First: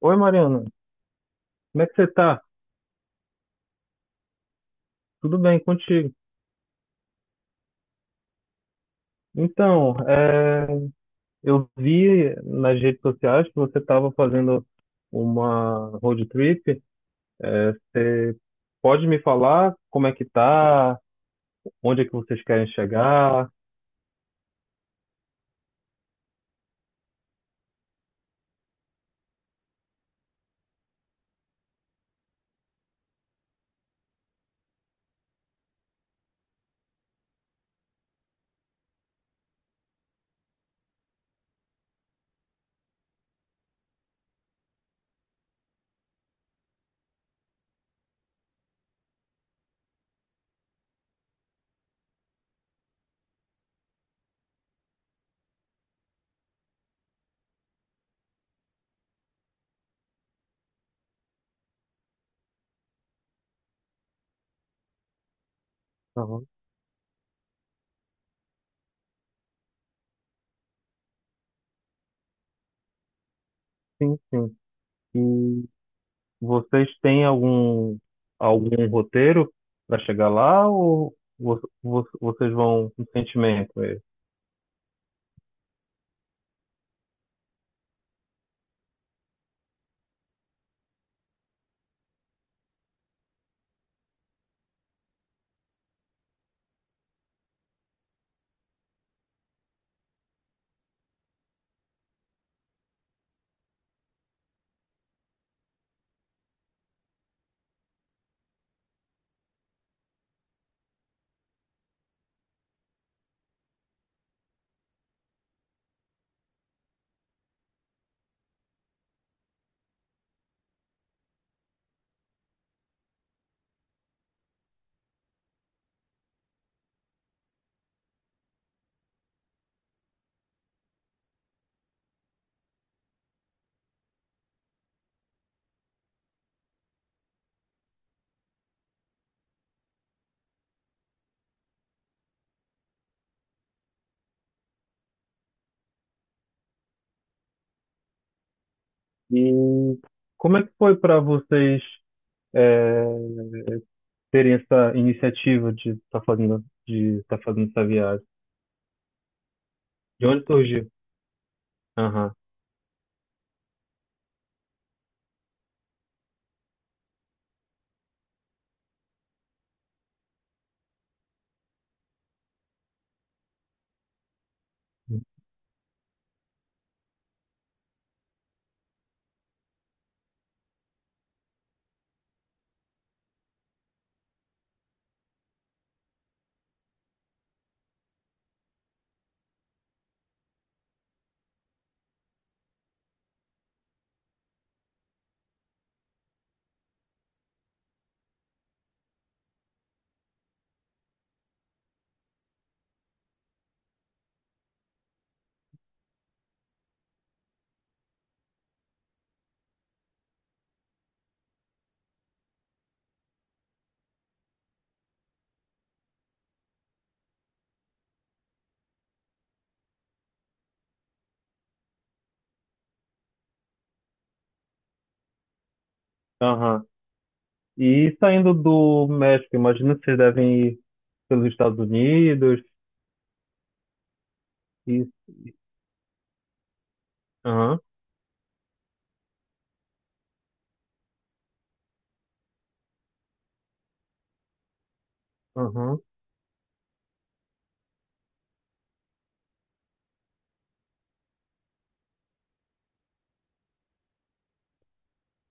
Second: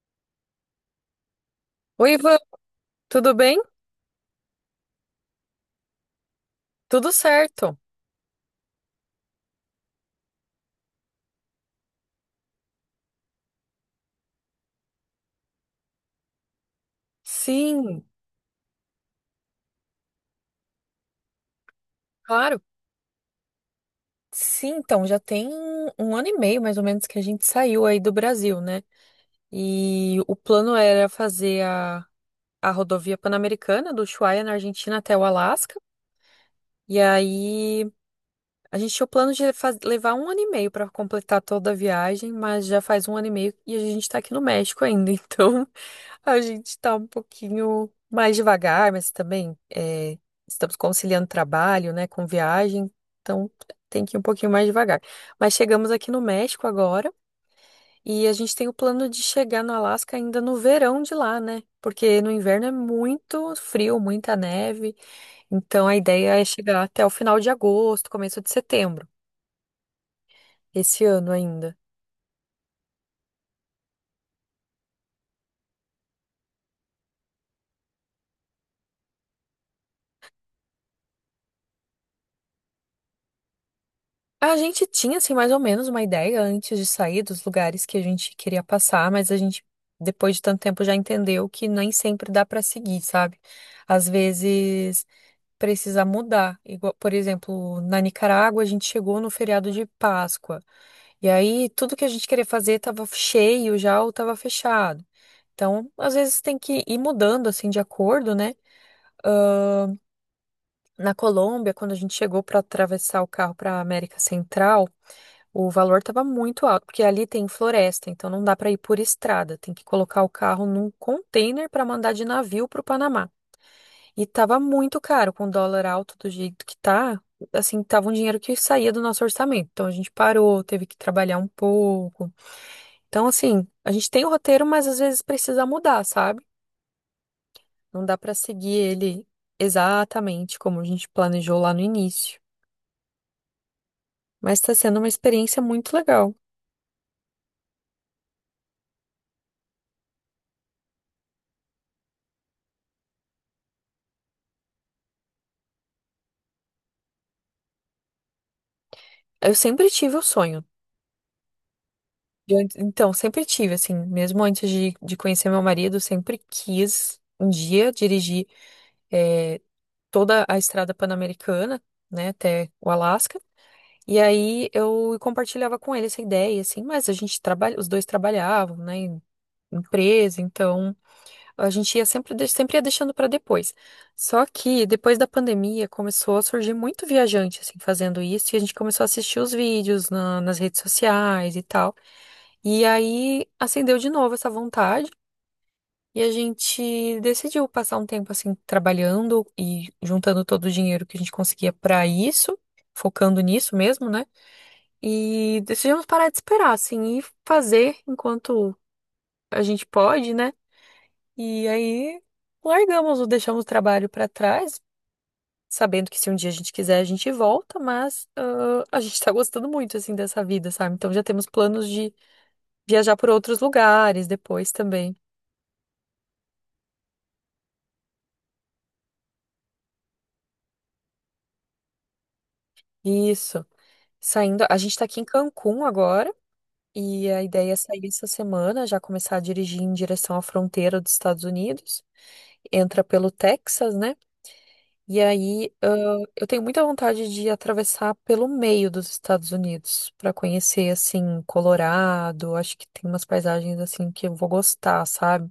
Oi, Mariana, como é que você Oi, Ivan, tá? tudo bem? Tudo bem contigo? Tudo certo. Então, eu vi nas redes sociais que você estava fazendo uma road trip. Sim, Você pode me falar como é que tá? Onde é que vocês claro. querem chegar? Sim, então já tem 1 ano e meio mais ou menos que a gente saiu aí do Brasil, né? E o plano era fazer a rodovia Pan-Americana do Ushuaia na Argentina até o Alasca. E aí a gente tinha o plano de levar 1 ano e meio para completar toda a viagem, mas já faz 1 ano e meio e a gente tá aqui no México ainda, então a gente tá um pouquinho mais devagar, mas também, é, estamos conciliando trabalho, né, com viagem, então tem que ir um pouquinho mais devagar. Mas chegamos aqui no México agora e a gente tem o plano de chegar no Alasca ainda no verão de lá, né? Porque no inverno é muito frio, muita neve, então a ideia é Aham. chegar até o final de agosto, começo de setembro, esse ano ainda. Sim, sim. E vocês têm algum roteiro para chegar lá ou vocês vão com sentimento? A gente tinha, assim, mais ou menos uma ideia antes de sair dos lugares que a gente queria passar, mas a gente, depois de tanto tempo, já entendeu que nem sempre dá pra seguir, sabe? Às vezes precisa mudar. Igual, por exemplo, na Nicarágua, a gente chegou no feriado de Páscoa, e aí tudo que a gente queria fazer estava cheio já ou estava fechado. Então, às vezes tem que ir mudando, assim, de acordo, né? Na Colômbia, quando a gente chegou para atravessar o carro para América Central, o valor estava muito alto, porque ali tem floresta, então não dá para ir por estrada, tem que colocar o carro num container para mandar de navio para o Panamá. E estava muito caro, com o dólar alto do jeito que tá, assim, tava um dinheiro que saía do nosso orçamento. Então a gente parou, teve que trabalhar um pouco. Então assim, a gente tem o roteiro, mas às vezes precisa mudar, sabe? Não dá para seguir ele exatamente como a gente planejou lá no início. Mas está sendo uma experiência muito legal. E como é que foi para vocês? é, Terem essa iniciativa de de tá fazendo essa viagem? Eu sempre tive o De onde sonho, surgiu? Aham, então, sempre tive, assim, mesmo antes de conhecer meu marido, sempre quis um dia dirigir eh, toda a estrada pan-americana, né, até o Alasca. E aí eu compartilhava com ele essa ideia, assim, mas a gente trabalha, os dois trabalhavam, né, em empresa, então a gente ia sempre, sempre ia deixando para depois. Só que depois da pandemia começou a surgir muito viajante, assim, fazendo isso, e a gente começou a assistir os vídeos nas redes sociais e tal. E aí acendeu de novo essa vontade e a gente decidiu passar um tempo assim trabalhando e juntando todo o dinheiro que a gente conseguia pra isso, focando nisso mesmo, né? E decidimos parar de esperar assim e fazer enquanto a gente pode, né? E aí largamos, ou deixamos o trabalho pra trás, sabendo que se um dia a gente quiser a gente volta, mas a gente tá gostando muito assim dessa vida, sabe? Então já temos planos de viajar por outros lugares depois também. aham. E saindo do México, imagino que vocês devem ir pelos Estados Unidos. Isso. Saindo, a gente tá E, aqui em Cancún agora e a ideia é aham, sair essa semana, já começar a dirigir em direção à fronteira dos Estados Unidos. Entra pelo Texas, né? E aí, aham, eu tenho muita vontade de atravessar pelo meio dos Estados Unidos para conhecer assim Colorado. Acho que tem umas paisagens assim que eu vou gostar, sabe?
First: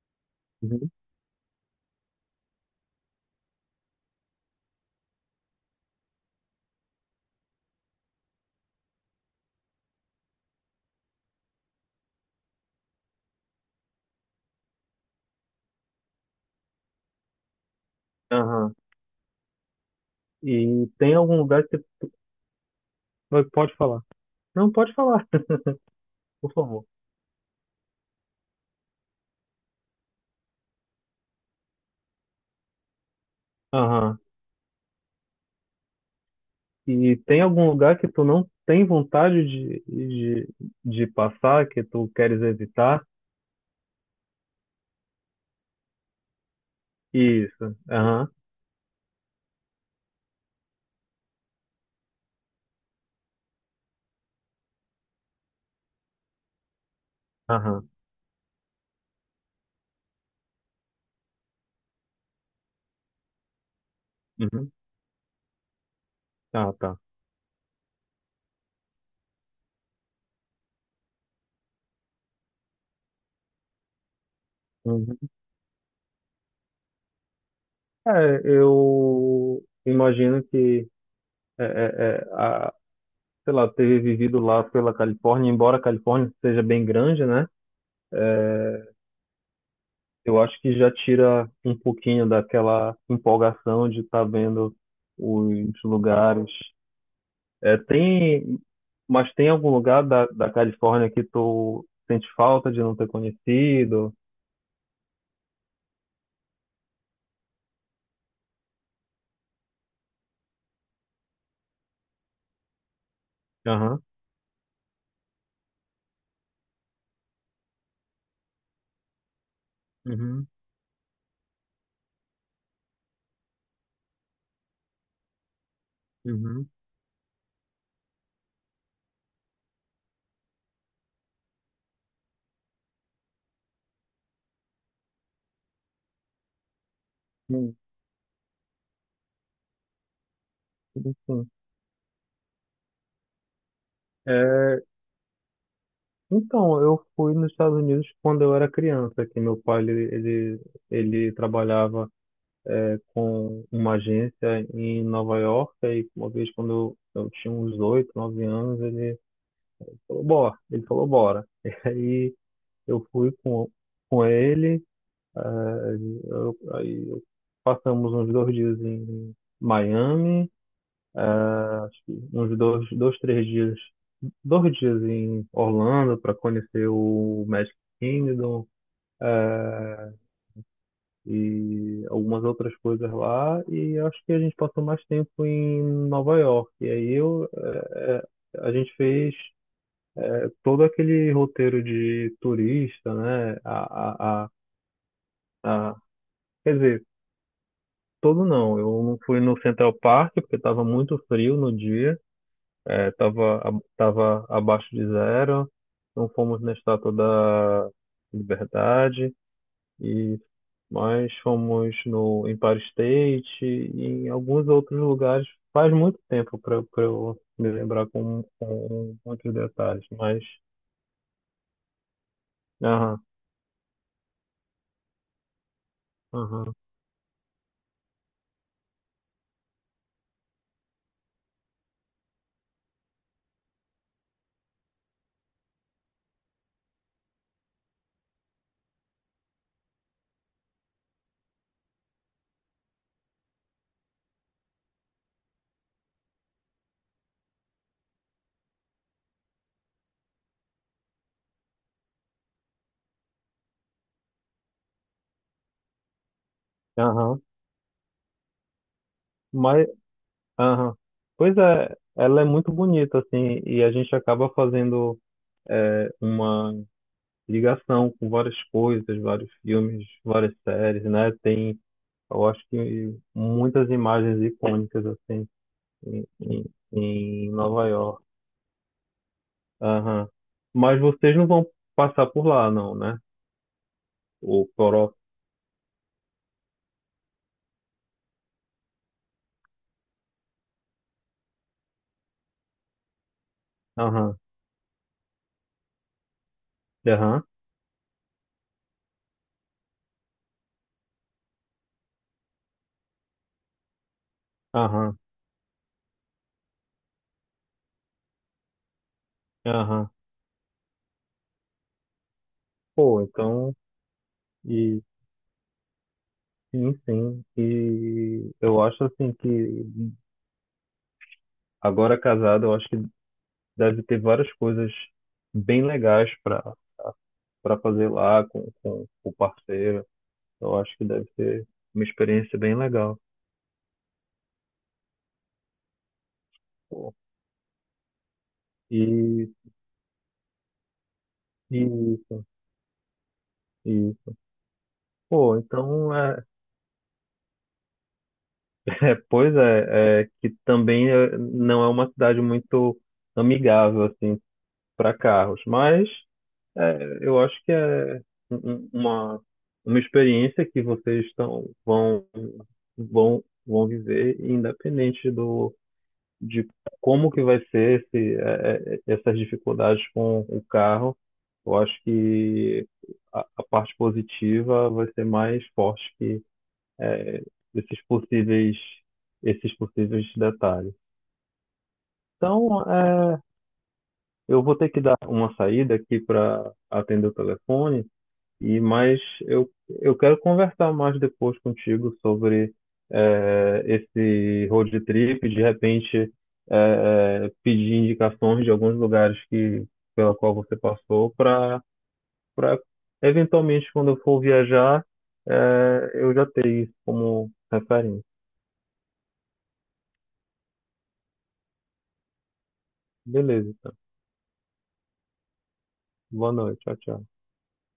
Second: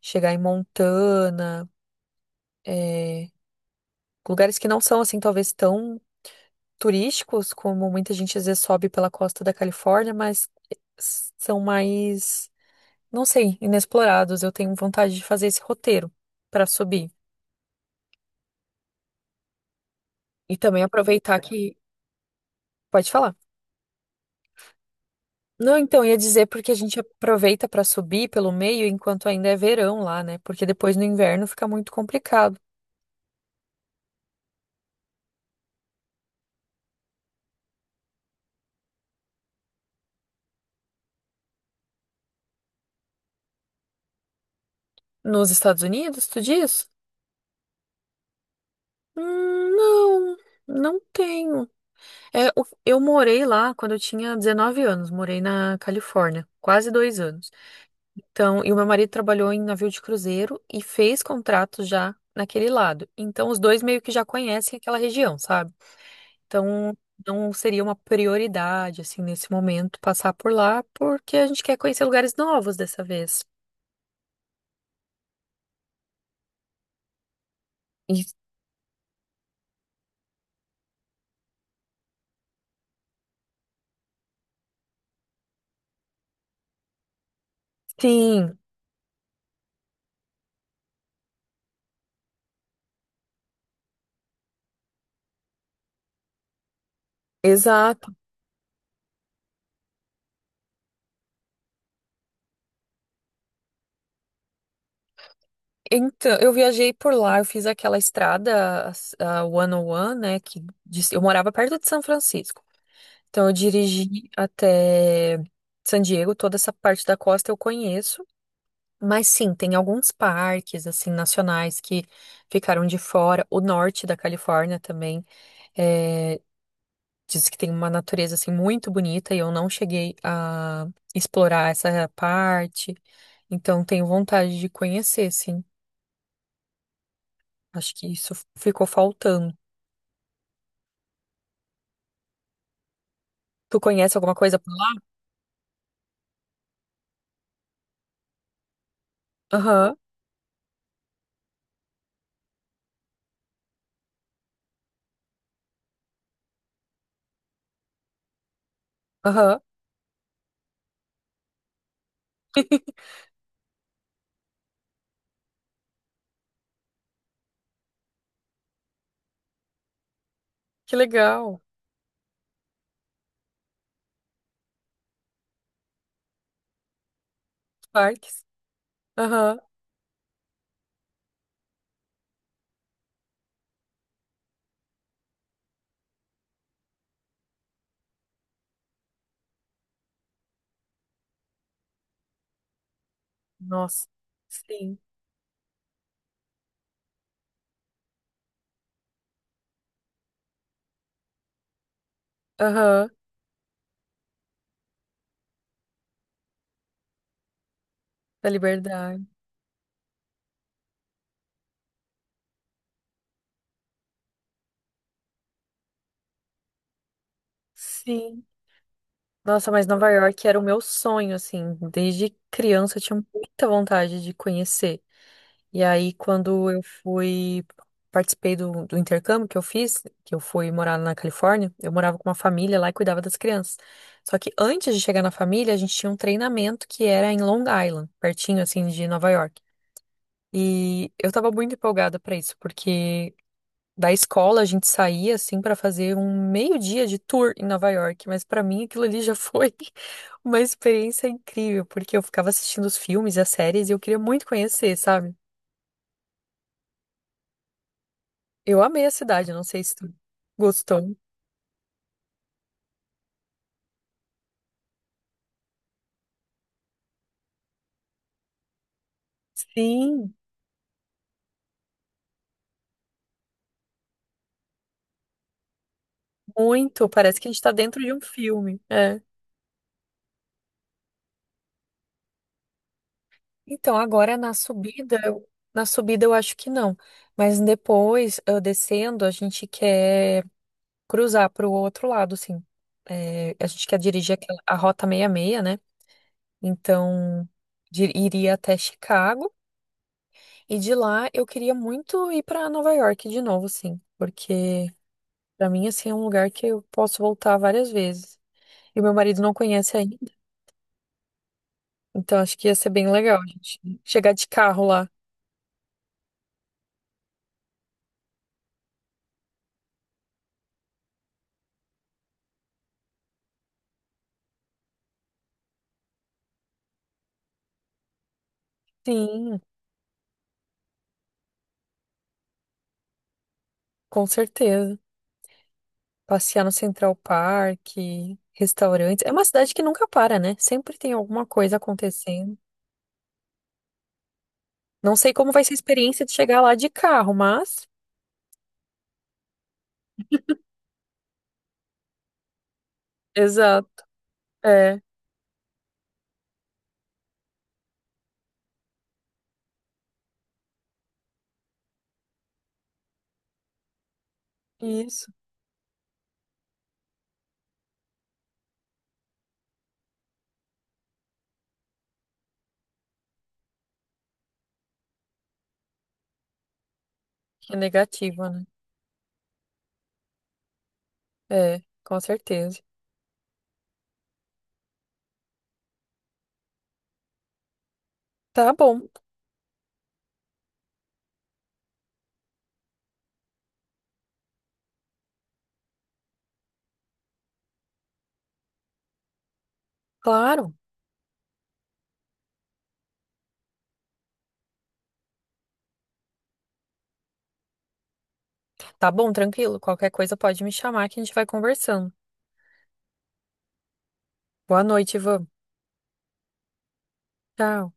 Chegar em uhum, Montana, é, lugares que não são assim talvez tão turísticos, como muita gente às vezes sobe pela costa da Califórnia, mas são mais, não sei, inexplorados. Eu tenho vontade de fazer esse roteiro para subir. aham. E também E tem algum aproveitar lugar que. que você Pode falar. Pode falar? Não, pode falar, Não, então, ia dizer por porque a favor. gente aproveita para subir pelo meio enquanto ainda é verão lá, né? Porque depois no inverno fica muito complicado. Aham. E tem algum lugar que tu não tem vontade de, de passar, que tu queres evitar? Nos Estados Unidos, tu diz? Isso. Aham, Não, não tenho. É, eu morei lá quando eu tinha 19 anos, morei na Califórnia, quase 2 anos. aham. Então, e o meu marido trabalhou em navio de cruzeiro e fez contrato já naquele lado. Então, os dois meio que já Uhum. conhecem aquela região, sabe? Ah, Então, tá. não seria uma prioridade, assim, nesse momento, passar por lá, porque a gente quer conhecer lugares novos dessa vez. Uhum. E É, eu imagino que, é, é, é, a, sei lá, ter vivido lá pela Califórnia, embora a Califórnia seja bem grande, né? sim, Eu acho que já tira um pouquinho daquela empolgação de estar vendo os lugares. É, exato. tem, mas tem algum lugar da Califórnia que tu sente falta de não ter conhecido? Então, eu viajei por lá, eu fiz aquela estrada, a 101, né? Eu morava perto de São Francisco. Então, eu Aham. dirigi até San Diego, toda essa parte da costa eu conheço. Mas sim, tem alguns Uhum. parques, assim, nacionais que ficaram de fora. O norte da Califórnia também é, Uhum. diz que tem uma natureza, assim, muito bonita e eu não cheguei a explorar essa parte. Então, tenho vontade de conhecer, sim. Sim, Acho que isso ficou faltando. sim, sim. Tu conhece alguma coisa por lá? Então, eu fui nos Estados Unidos quando eu era criança, que meu pai Aham, ele trabalhava com uma agência em Nova York, e uma vez quando eu tinha uns 8, 9 anos, ele aham. falou, bora, ele falou, bora. E aí eu fui com ele, eu, aí eu- passamos uns 2 dias em Miami, Que eh, legal. acho que uns 2, 2, 3 dias, 2 dias em Orlando para conhecer o Magic Parques. Kingdom, Aham. e algumas outras coisas lá. E acho que a gente passou mais tempo em Nova York. E aí a gente fez todo aquele roteiro de turista, né? Nossa. Sim. a- Quer dizer, todo não. Eu não fui no Central Park porque estava muito frio no dia, Aham. Tava abaixo de zero. Não fomos na Estátua da Da Liberdade. Liberdade. E nós fomos no Empire State e em alguns outros lugares. Faz muito tempo para eu me lembrar com, Sim. com muitos Nossa, mas detalhes, Nova mas. York era o meu sonho, assim. Desde criança eu tinha Aham, muita vontade de conhecer. E aí, quando aham, eu fui, participei do intercâmbio que eu fiz, que eu fui morar na Califórnia, eu morava com uma família lá e cuidava das crianças. Só que antes de chegar na família, a gente tinha um treinamento que era em Long Island, pertinho, assim, de Nova York. E eu tava muito empolgada pra isso, porque da escola a gente saía assim para fazer um meio-dia de tour em Nova York, mas para mim aquilo ali já foi uma experiência incrível, porque eu ficava assistindo os filmes e as séries e eu queria muito conhecer, sabe? aham. Eu amei a cidade, não sei Mas, se tu aham. gostou. Pois é, ela é muito bonita, assim, e a gente acaba fazendo uma ligação com várias coisas, vários filmes, Sim, várias séries, né? Tem, eu acho que muitas imagens icônicas, assim, em, em muito, parece que em a gente tá Nova dentro de um York. filme. É. Aham. Mas vocês não vão passar por lá, não, né? Então, agora na O Coró. subida, na subida eu acho que não, mas depois, eu descendo, a gente quer cruzar para o outro lado, assim. É, a gente quer dirigir Aham. aquela, a Rota 66, né? Aham. Então, iria até Chicago e de lá eu queria muito ir para Nova York de novo, assim, porque Aham. para mim assim é um lugar que eu posso voltar várias vezes. E meu marido não conhece Aham. ainda, então acho que ia ser bem Pô, legal a então. gente chegar de carro E lá. sim, sim. E eu acho assim que agora casado, eu acho que deve ter várias coisas bem legais para fazer lá com o Sim, parceiro. Eu acho que deve ser uma experiência bem legal. com certeza. Passear no Central Pô. Park, E, restaurantes. É uma cidade que nunca para, né? Sempre tem alguma coisa e isso. acontecendo. E, Não sei como pô, vai ser a então experiência de é, chegar lá de carro, mas. É, pois é, é que também não é uma cidade muito Exato. amigável assim É, para carros, mas eu acho que é um- um- uma uma experiência que vocês estão vão vão vão viver independente isso. do de como que vai ser essas dificuldades com o carro. Eu acho que a parte positiva vai ser mais forte é, É esses negativa, né? possíveis, esses possíveis detalhes. É, com certeza. Então, eu vou ter que dar uma saída aqui para atender o telefone, Tá e bom, mas eu, eu quero conversar mais depois contigo sobre esse road trip, de repente pedir indicações de alguns lugares que pela qual claro. você passou para eventualmente quando eu for viajar eu já ter isso como referência. Tá bom, tranquilo. Qualquer coisa pode me chamar que a gente vai conversando. Beleza. Boa noite, Ivan. Boa noite. Tchau, tchau. Tchau.